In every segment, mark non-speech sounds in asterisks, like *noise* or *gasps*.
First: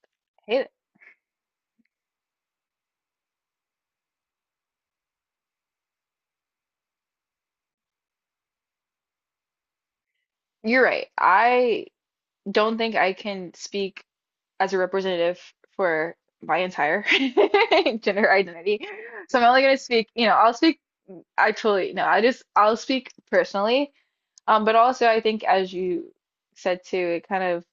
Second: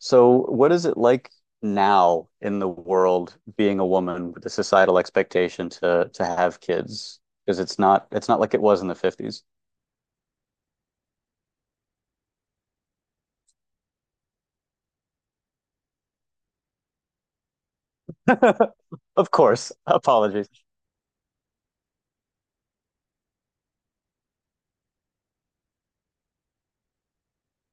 So, Hey, what is it like now in the world being a woman with the societal expectation to have kids? Because it's not like it was in the 50s. you're right. I don't think I can speak as a representative for my entire *laughs* gender *laughs* identity. Of So I'm only course. going to speak, Apologies. I'll speak actually, no, I just, I'll speak personally. But also I think as you said too, it kind of,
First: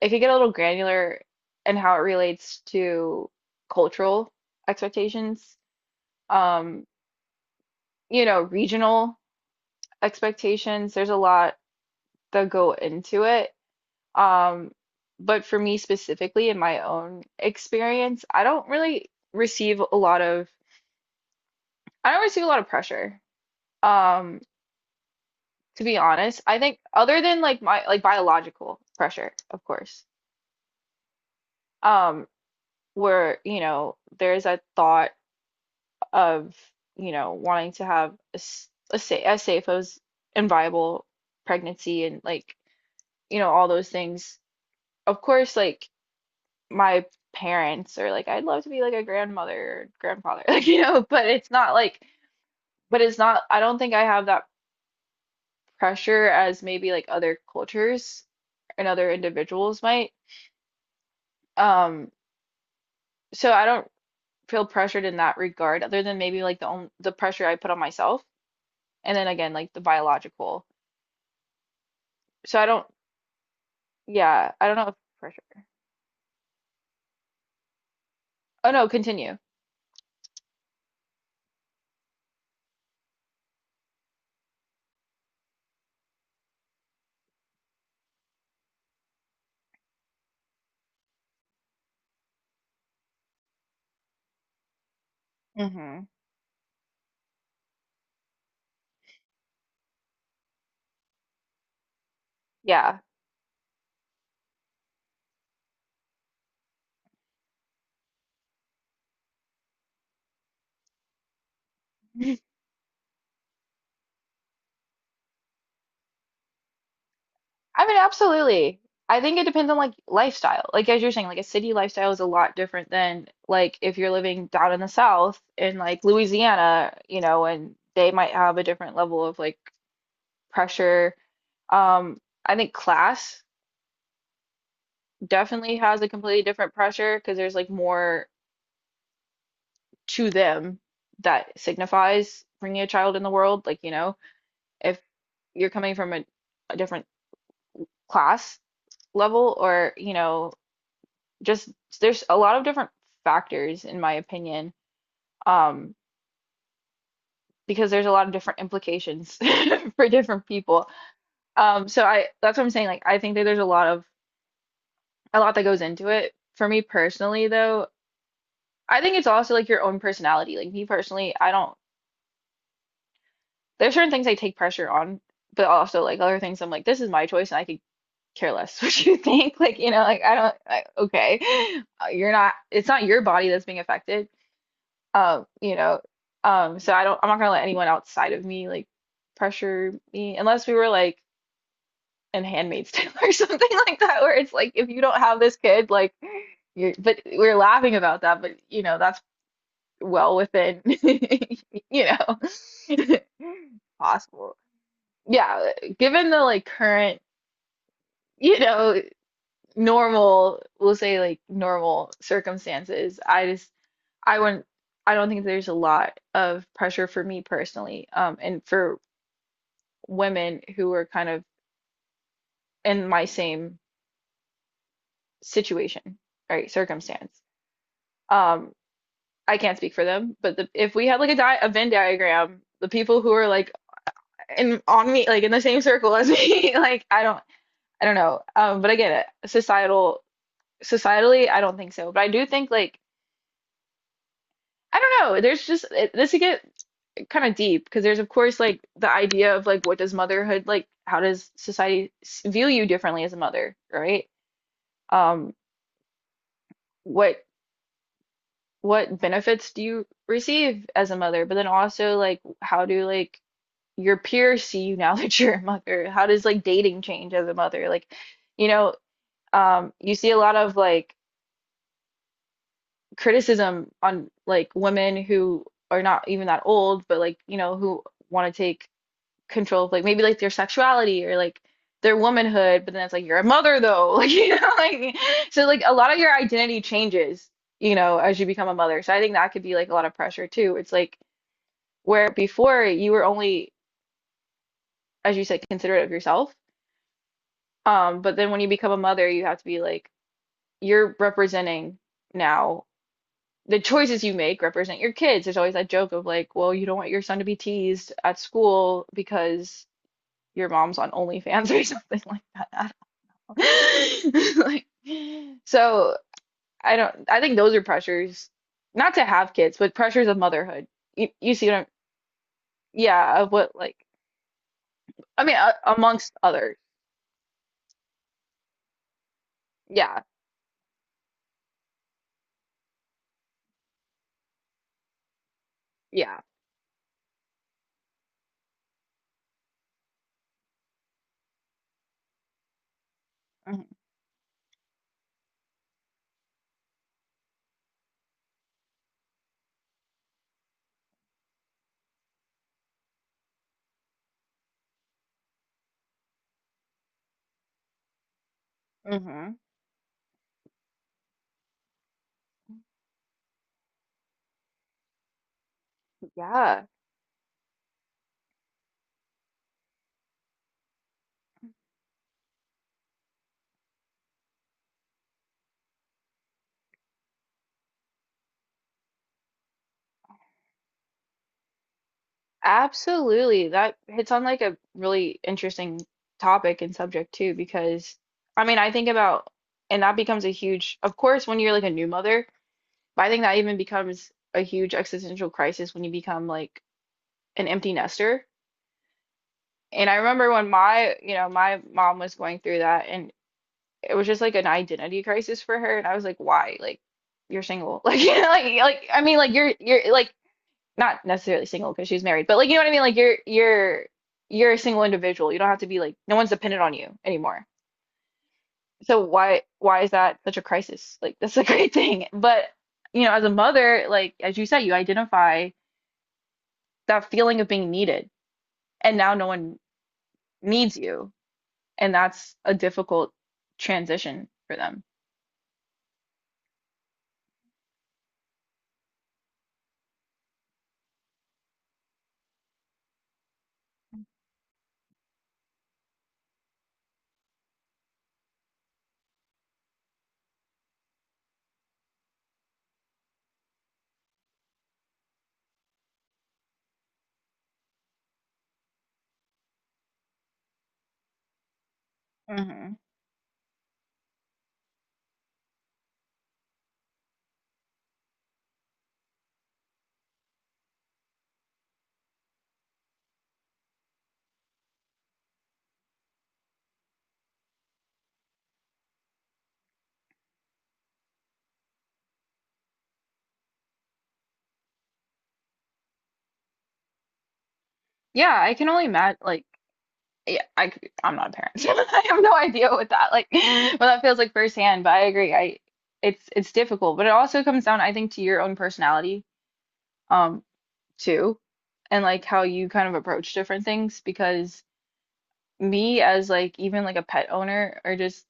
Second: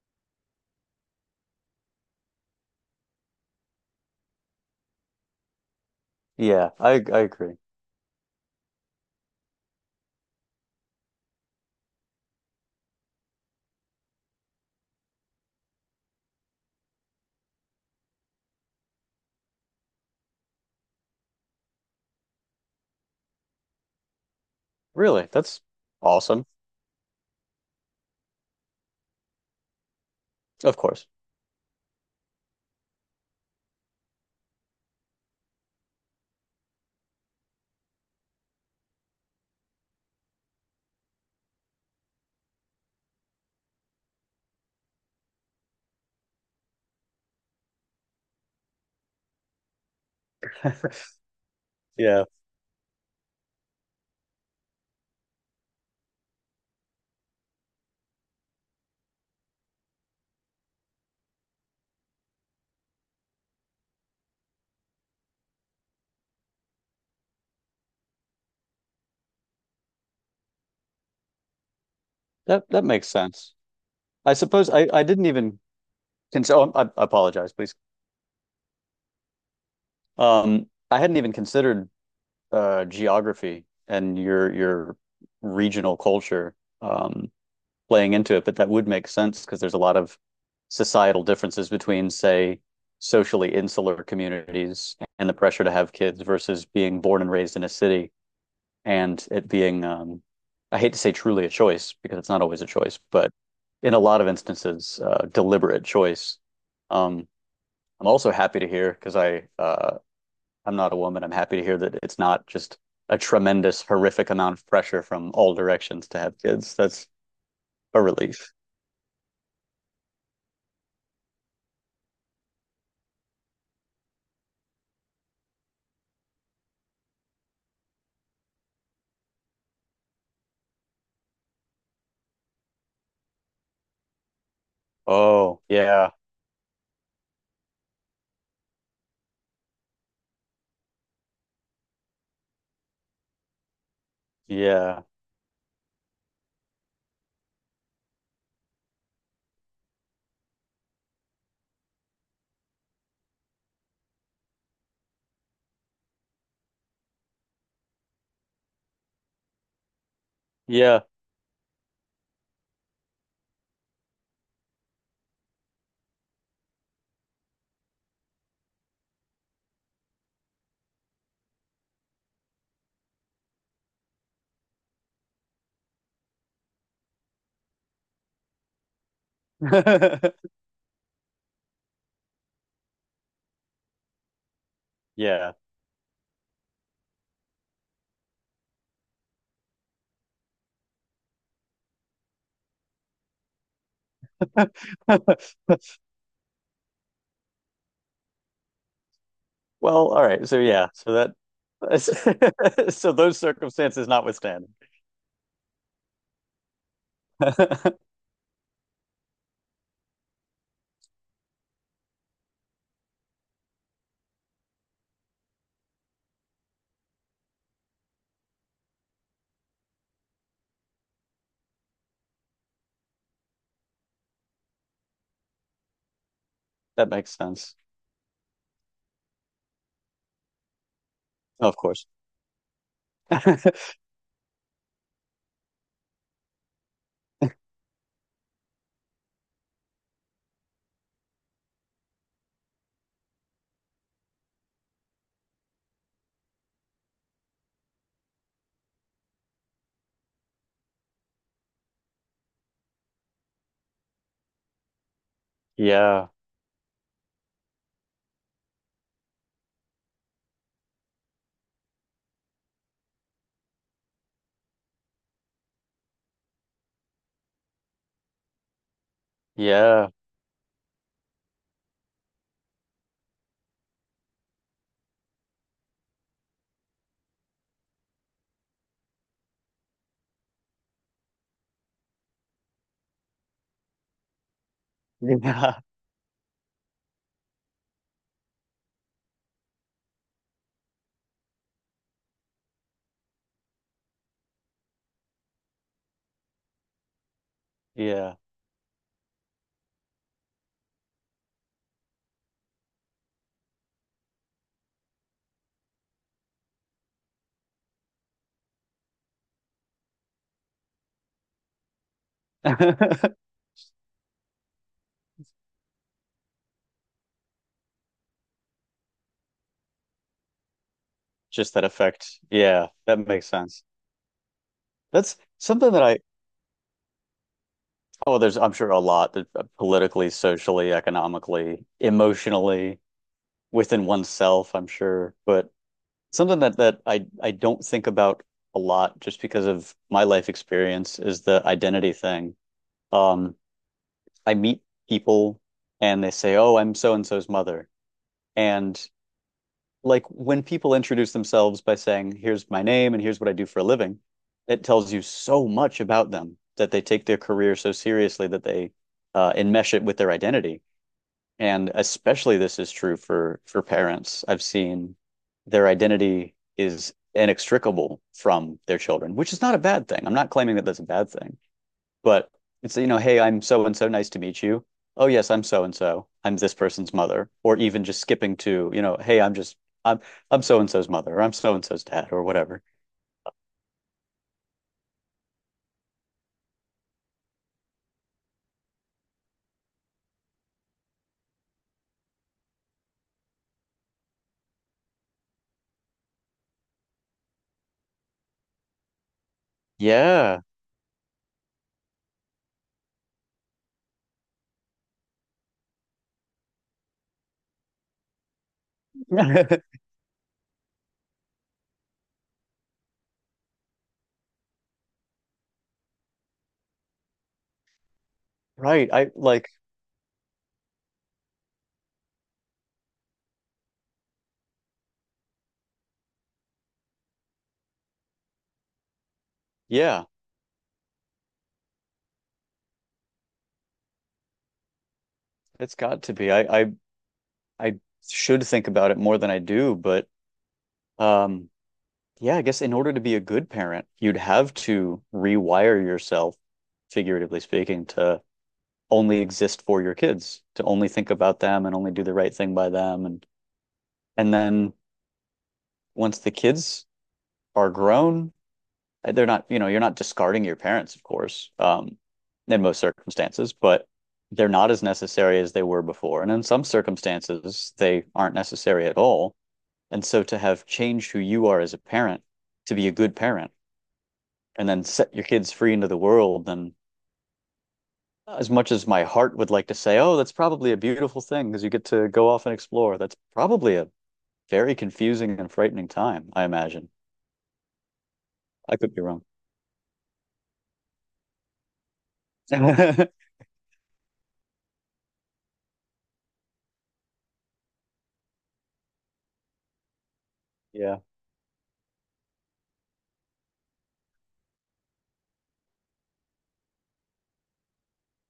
it could get a little granular in how it relates to cultural expectations, Yeah, um, I I agree. Regional expectations. There's a lot that go into it. Um, but for me specifically, in my own experience, I don't receive a lot of pressure. Um, Really, that's to be honest, awesome. I think other than like my like biological pressure, of course. Of course. Um, where, you know, there's a thought of, you know, wanting to have a, s- a sa a safe as and viable pregnancy and like, you know, all those things. Of course, like my parents or like I'd love to be like a grandmother or grandfather, *laughs* like you know, Yeah. but it's not I don't think I have that pressure as maybe like other cultures and other individuals might. Um, so I don't feel pressured in that regard other than maybe like the pressure I put on myself and then again like the biological. So I That don't makes sense. I yeah, I suppose don't I know if I didn't pressure. even consider I apologize, please. Oh no, continue. I hadn't even considered geography and your regional culture. Um Playing into it, but that would make sense because there's a lot of societal differences between, say, socially insular communities and the pressure to have Hmm. kids versus being born and raised in a city and it being, I hate to say truly a choice because it's not always a Yeah. choice, but in a lot of instances, deliberate choice. Um, I'm also happy to hear because I I'm not a woman. I'm happy to hear that it's *laughs* not just a tremendous, horrific amount of pressure from all directions to have kids. That's I mean, a relief. absolutely. I think it depends on like lifestyle. Like as you're saying, like a city lifestyle is a lot different than like if you're living down in the South in like Louisiana, you know, and they might have a different level of like pressure. Um, I think class Oh, definitely has a yeah. completely different pressure because there's like more to them that signifies bringing a child in the world. Like, you know, if Yeah. you're coming from a different class level or, you know, just there's a lot of different factors in my opinion, um because there's a lot of different implications *laughs* for different people. Yeah. Um so I that's what I'm saying, like I think that there's a lot of, a lot that goes into it for me personally though. I think it's also like your own personality, like me personally I don't, there's certain things I take pressure on, but also like other things I'm like this is my choice and I could care less *laughs* what you think. Like you know, like I *laughs* don't, like okay, you're not, it's not your body that's being affected. Um, Yeah. you know, so I don't, I'm not gonna let anyone outside of me like pressure me unless we were like in Handmaid's Tale *laughs* or something like that, where it's like if you don't have this kid, *laughs* like you're, but we're laughing about that, but you know, that's Well, all well right. So within, *laughs* yeah, so that you know, *laughs* so those *laughs* circumstances possible. notwithstanding. Yeah, given the like current, *laughs* you know, normal, we'll say like normal circumstances, I just I wouldn't, I don't think there's a lot of pressure for me personally, and for women who are kind of in my same situation, right, That makes circumstance. sense. Um, I can't speak for them, but the, if we had like a Of Venn course. diagram, the people who are like *laughs* in on me, like in the same circle as me, *laughs* like I don't know. But again, societal, societally, I don't think so. But I do think like I don't know. There's just it, this again. Kind of deep because there's of course like the idea of like what does motherhood like how does society view you differently as a mother, right? Um, Yeah. what what benefits do you receive as a mother? But then also like how do like your peers see you now *laughs* that you're a mother? How does like dating change as a mother? Like, you know, Yeah. you see a lot of like criticism on like women who are not even that old, but like, you know, who want to take control of like maybe like their sexuality or like their womanhood, but then it's like you're a mother though. *laughs* Like you know, like so Yeah. like a lot of your identity changes, you know, as you become a mother. So I think that could be like a lot of pressure too. It's like where before you were only, as you said, considerate of yourself. Yeah. But then when you become a mother, you have to be like you're representing now, the choices you make represent your kids. There's always that joke of like, well, you don't want your son to be teased at school because your mom's on OnlyFans *laughs* or something like that. *laughs* I *laughs* like, so I don't, I think those are pressures, not to have kids, but pressures of motherhood. You see Just what that I'm, effect. Yeah, that yeah, makes of what, sense. like, That's I mean, something that I amongst others. Oh, there's I'm sure a lot that Yeah, politically, socially, economically, emotionally, within oneself, I'm sure. But yeah. something that I don't think about a lot just because of my life experience is the identity thing. Um, Mm-hmm. I meet people and they say, "Oh, I'm so and so's mother." And like when people introduce themselves by saying, "Here's my name and here's what I do for a living," it tells you so much about them that they take their career so seriously that they Hmm. Enmesh it with their identity. And especially this is true for parents. I've seen their identity Yeah, is inextricable from their children, which is not a bad thing. I'm not claiming that that's a bad thing, but it's, you know, hey, I'm so and so, nice to meet you. Oh, yes, I'm so and so. I'm this person's mother, or even just skipping to, you know, hey, I'm just I'm I'm so and so's mother, or I'm so and so's dad, or whatever. absolutely. That hits on like a really interesting topic and subject too, because I mean, I think about, and that becomes a huge, of course, when you're like a new mother, but I think that even becomes a huge existential crisis when you become like an empty nester. And I remember Yeah. when my, you know, my mom was going through that and it was just like an identity crisis for her and I was like, "Why? Like you're single." *laughs* Like you know, like I mean like *laughs* you're like not necessarily single because she's married, but like you know what I mean? Like you're you're a single individual. You don't have to be like no one's dependent on you anymore. Right. So why is that such a crisis? Like that's a *laughs* great thing. But you know, as a mother, like as you said, you identify that feeling of being needed and now no one Yeah, needs you and that's a difficult transition for them. it's got to be. I should think about it more than I do, but um yeah, I guess in order to be a good parent, you'd have to rewire yourself, figuratively speaking, to only exist for your kids, to only think about them and only do the right thing by them. And then once the kids are grown, they're not, you know, you're not discarding your parents, of course, in Hmm. most circumstances, but they're not as necessary as they were before. And in some circumstances, they aren't necessary at all. And so to have changed who you are as a parent, to be a good parent, and then set your kids free into the world. And as much as my heart would like to say, oh, that's probably a beautiful thing because you get to go off and explore, that's probably a very confusing and frightening time, I imagine. Yeah, I can I only could be imagine. wrong. Like, yeah, I'm not a parent. *laughs* I have no *laughs* idea what that like, *laughs* what that feels like firsthand. But I agree. I it's difficult, but it also comes down, I think, to your own personality, um, Yeah. too, and like how you kind of approach different things. Because me, as like even like a pet owner, or just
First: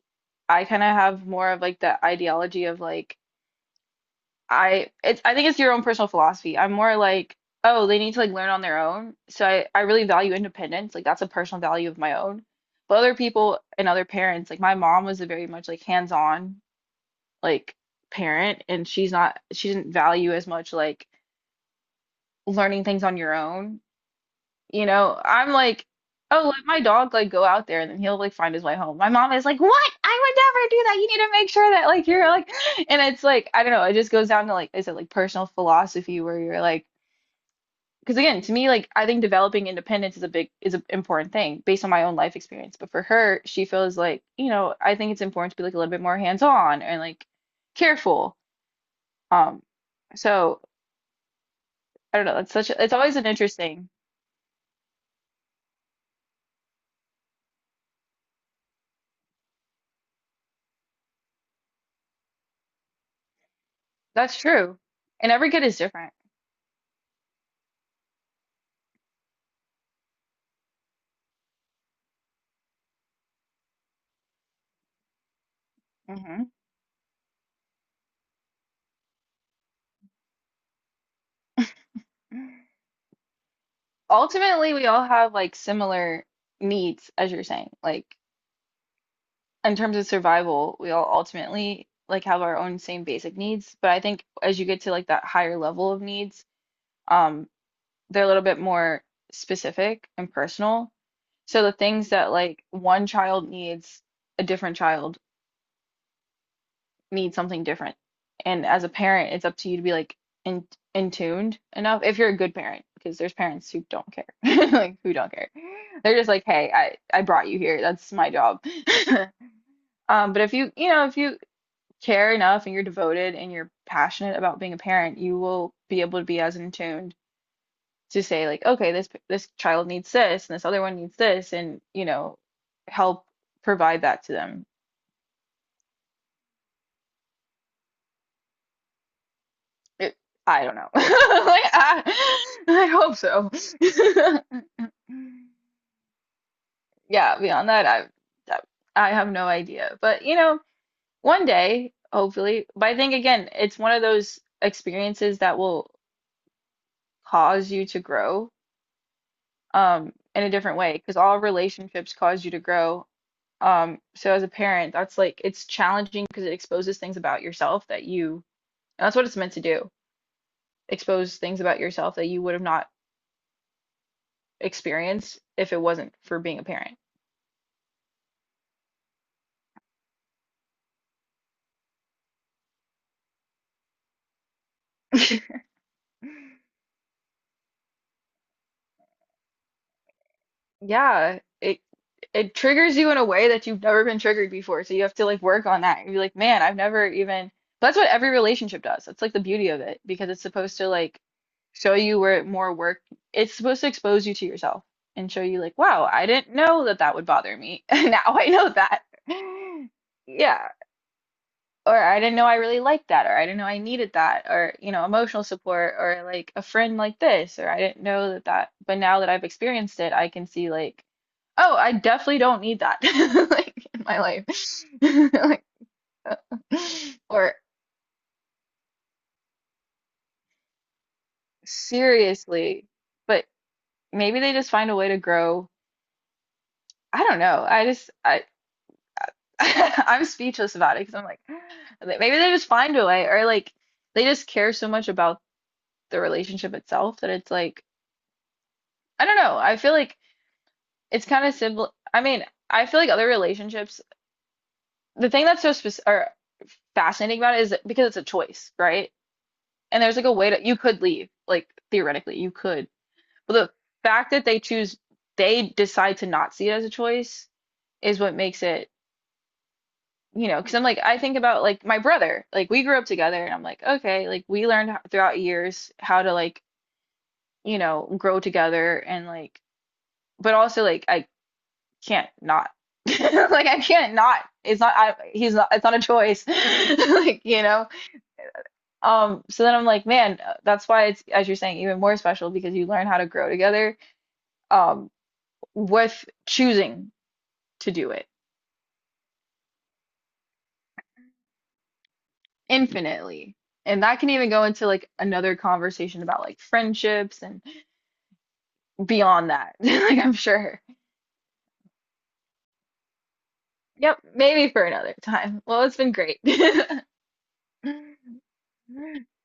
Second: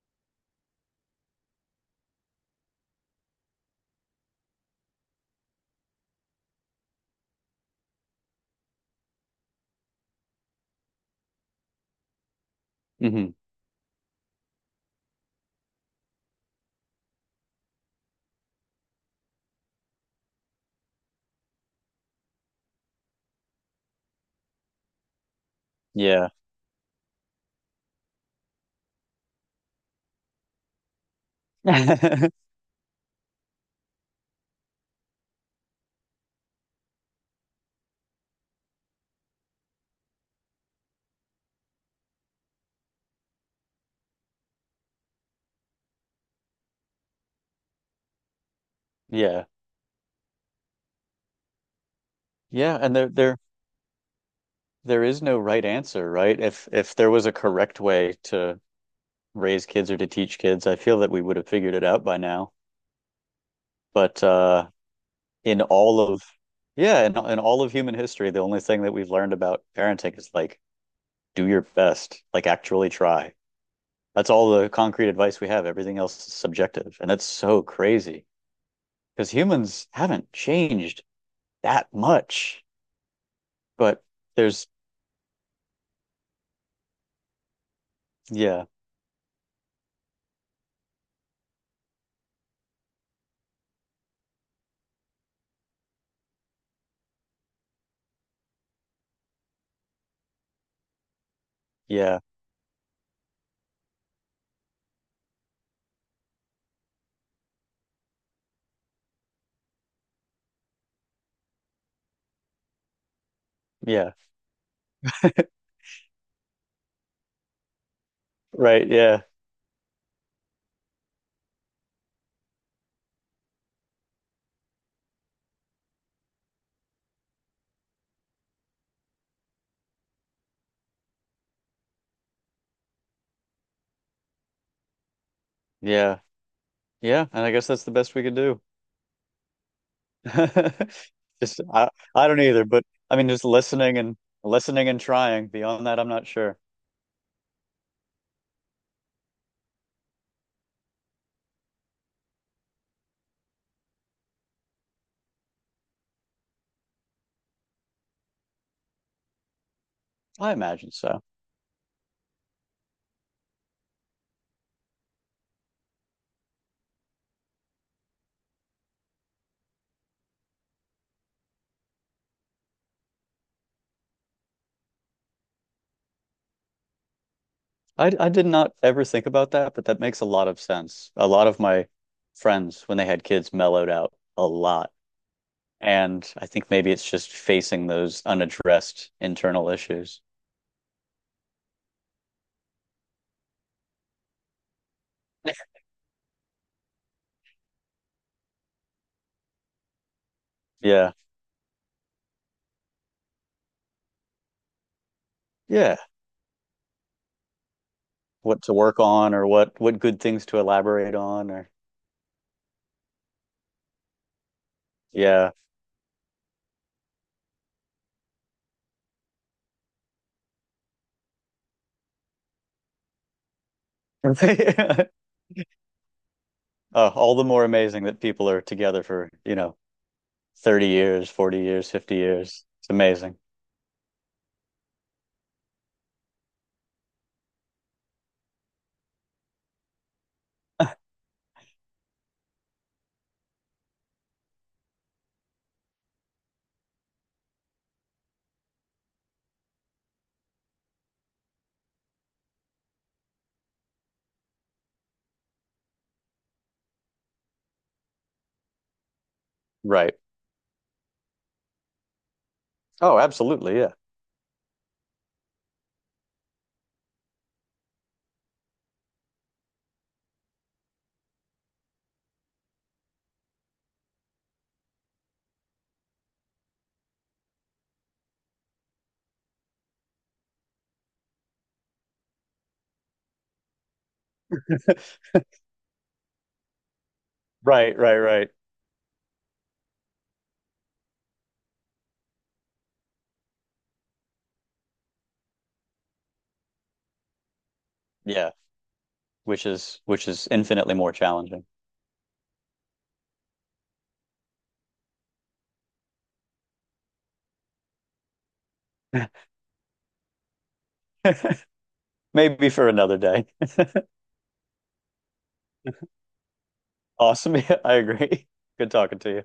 I kind of have more of like the ideology of like. I it's I think it's your own personal philosophy. I'm more like, oh, they need to like learn on their own. So I really value independence. Like that's a personal value of my own. But other Hmm. people and other parents, like my mom was a very much like hands-on like parent and she didn't value as much like learning things on your own. You know, I'm like, Yeah. oh, let my dog like go out there and then he'll like find his way home. My mom is like, what? I would never do that. You need to make sure that like you're *laughs* like, *gasps* and it's like, I don't know, it just goes down to like, is it like personal philosophy where you're like, because again, to me, like I think developing independence is a big is an important thing based on my own life experience. But for her, she feels like, you know, I think it's important to be like a little bit more hands-on and like careful. Yeah. Um, so I don't know, it's such Yeah. a, it's and there always an there interesting. there is no right answer, right? If there was a correct way to raise kids or to teach kids, I feel that we would have figured it out by now. But That's true. And every kid in is all different. of Yeah, in all of human history, the only thing that we've learned about parenting is like do your best, like actually try. That's all the concrete advice we have. Everything else is Hmm. subjective. And that's so crazy because humans haven't changed that much. But there's, Ultimately we all have like similar needs as you're saying like yeah, in terms of survival we all ultimately like have our own same basic needs but I think as you get to like that higher level of needs, um they're a little bit more specific and personal, so the things yeah, that like one child needs, a different child need something different. And as a parent, it's up to you to be like in in tuned enough if you're a good parent, because there's parents who don't yeah, care, *laughs* like who don't care. They're just like, hey, I brought you here. That's my job. right. Yeah, But if you you know if you care enough and you're devoted and you're passionate about being a parent, you will be able to be as in tuned to say like, okay, this child needs this and this other one needs this, and you know, help provide that to them. yeah, yeah. And I guess that's the best we could do. It, I don't know. *laughs* *laughs* Just, Like I, I don't either. But I hope I mean, just so. listening and *laughs* listening and trying. Beyond that, I'm not sure. Yeah, beyond that, I have no idea. But you know, one day, hopefully. But I think again, it's one of those experiences that will cause you to grow in a I different imagine way because so. all relationships cause you to grow. So as a parent, that's like it's challenging because it exposes things about yourself that you, and that's what it's meant to do, expose things about yourself that you would have not experienced if it wasn't for being a parent. I did not ever think about that, but that makes a lot of sense. A lot of my friends, when they had kids, mellowed out a lot. *laughs* And I think maybe it's just facing those unaddressed internal issues. Yeah, it triggers you in a way that you've never been triggered before. So you have to like work on that. And be like, man, I've never even. That's what every relationship does. That's like the beauty of it because it's supposed to Yeah. like show you where more work. It's supposed to expose you to yourself and show you like, Yeah. wow, I didn't know that that would bother me. *laughs* And now I What know to work that. on or *laughs* what good things to Yeah. elaborate on or Or I didn't know I really liked that, or I didn't know I needed that, or you know, emotional yeah. support, or like a friend like this, or I didn't know that that. But now that I've experienced it, I can see like, oh, I definitely don't need that, *laughs* like in my life, *laughs* *laughs* like, all the or more amazing that people are together for, you know, 30 years, 40 years, 50 years. seriously. It's amazing. But maybe they just find a way to grow. I don't know. I just I *laughs* I'm speechless about it because I'm like, maybe they just find a way, or like they just care so much about the relationship itself that it's like. I don't know. I feel like it's kind of simple. I mean, I feel like other relationships, the thing that's so specific or fascinating about it is that- because it's a choice, right? And Right. there's like a way to you could leave, like theoretically you could. Oh, But absolutely. the Yeah. fact that they choose, they decide to not see it as a choice is what makes it, you know, because I'm like, I think about like my brother, like we grew up together and I'm like, okay, like we learned throughout years how to like, you know, grow together and like, but also like I can't not. *laughs* Like I can't not. It's not I *laughs* he's not it's not a choice. *laughs* Like, you know. Right, right, right. So then I'm like, man, that's why it's as you're saying even more special because you learn how to grow together um with choosing to do it Yeah, which is infinitely more challenging. infinitely. And that can even go into like another conversation about like friendships and beyond that. *laughs* Like I'm sure. *laughs* Maybe for another day. *laughs* Yep, maybe for another time. Well, it's been great. Awesome. Yeah, I *laughs* agree. Good talking to you.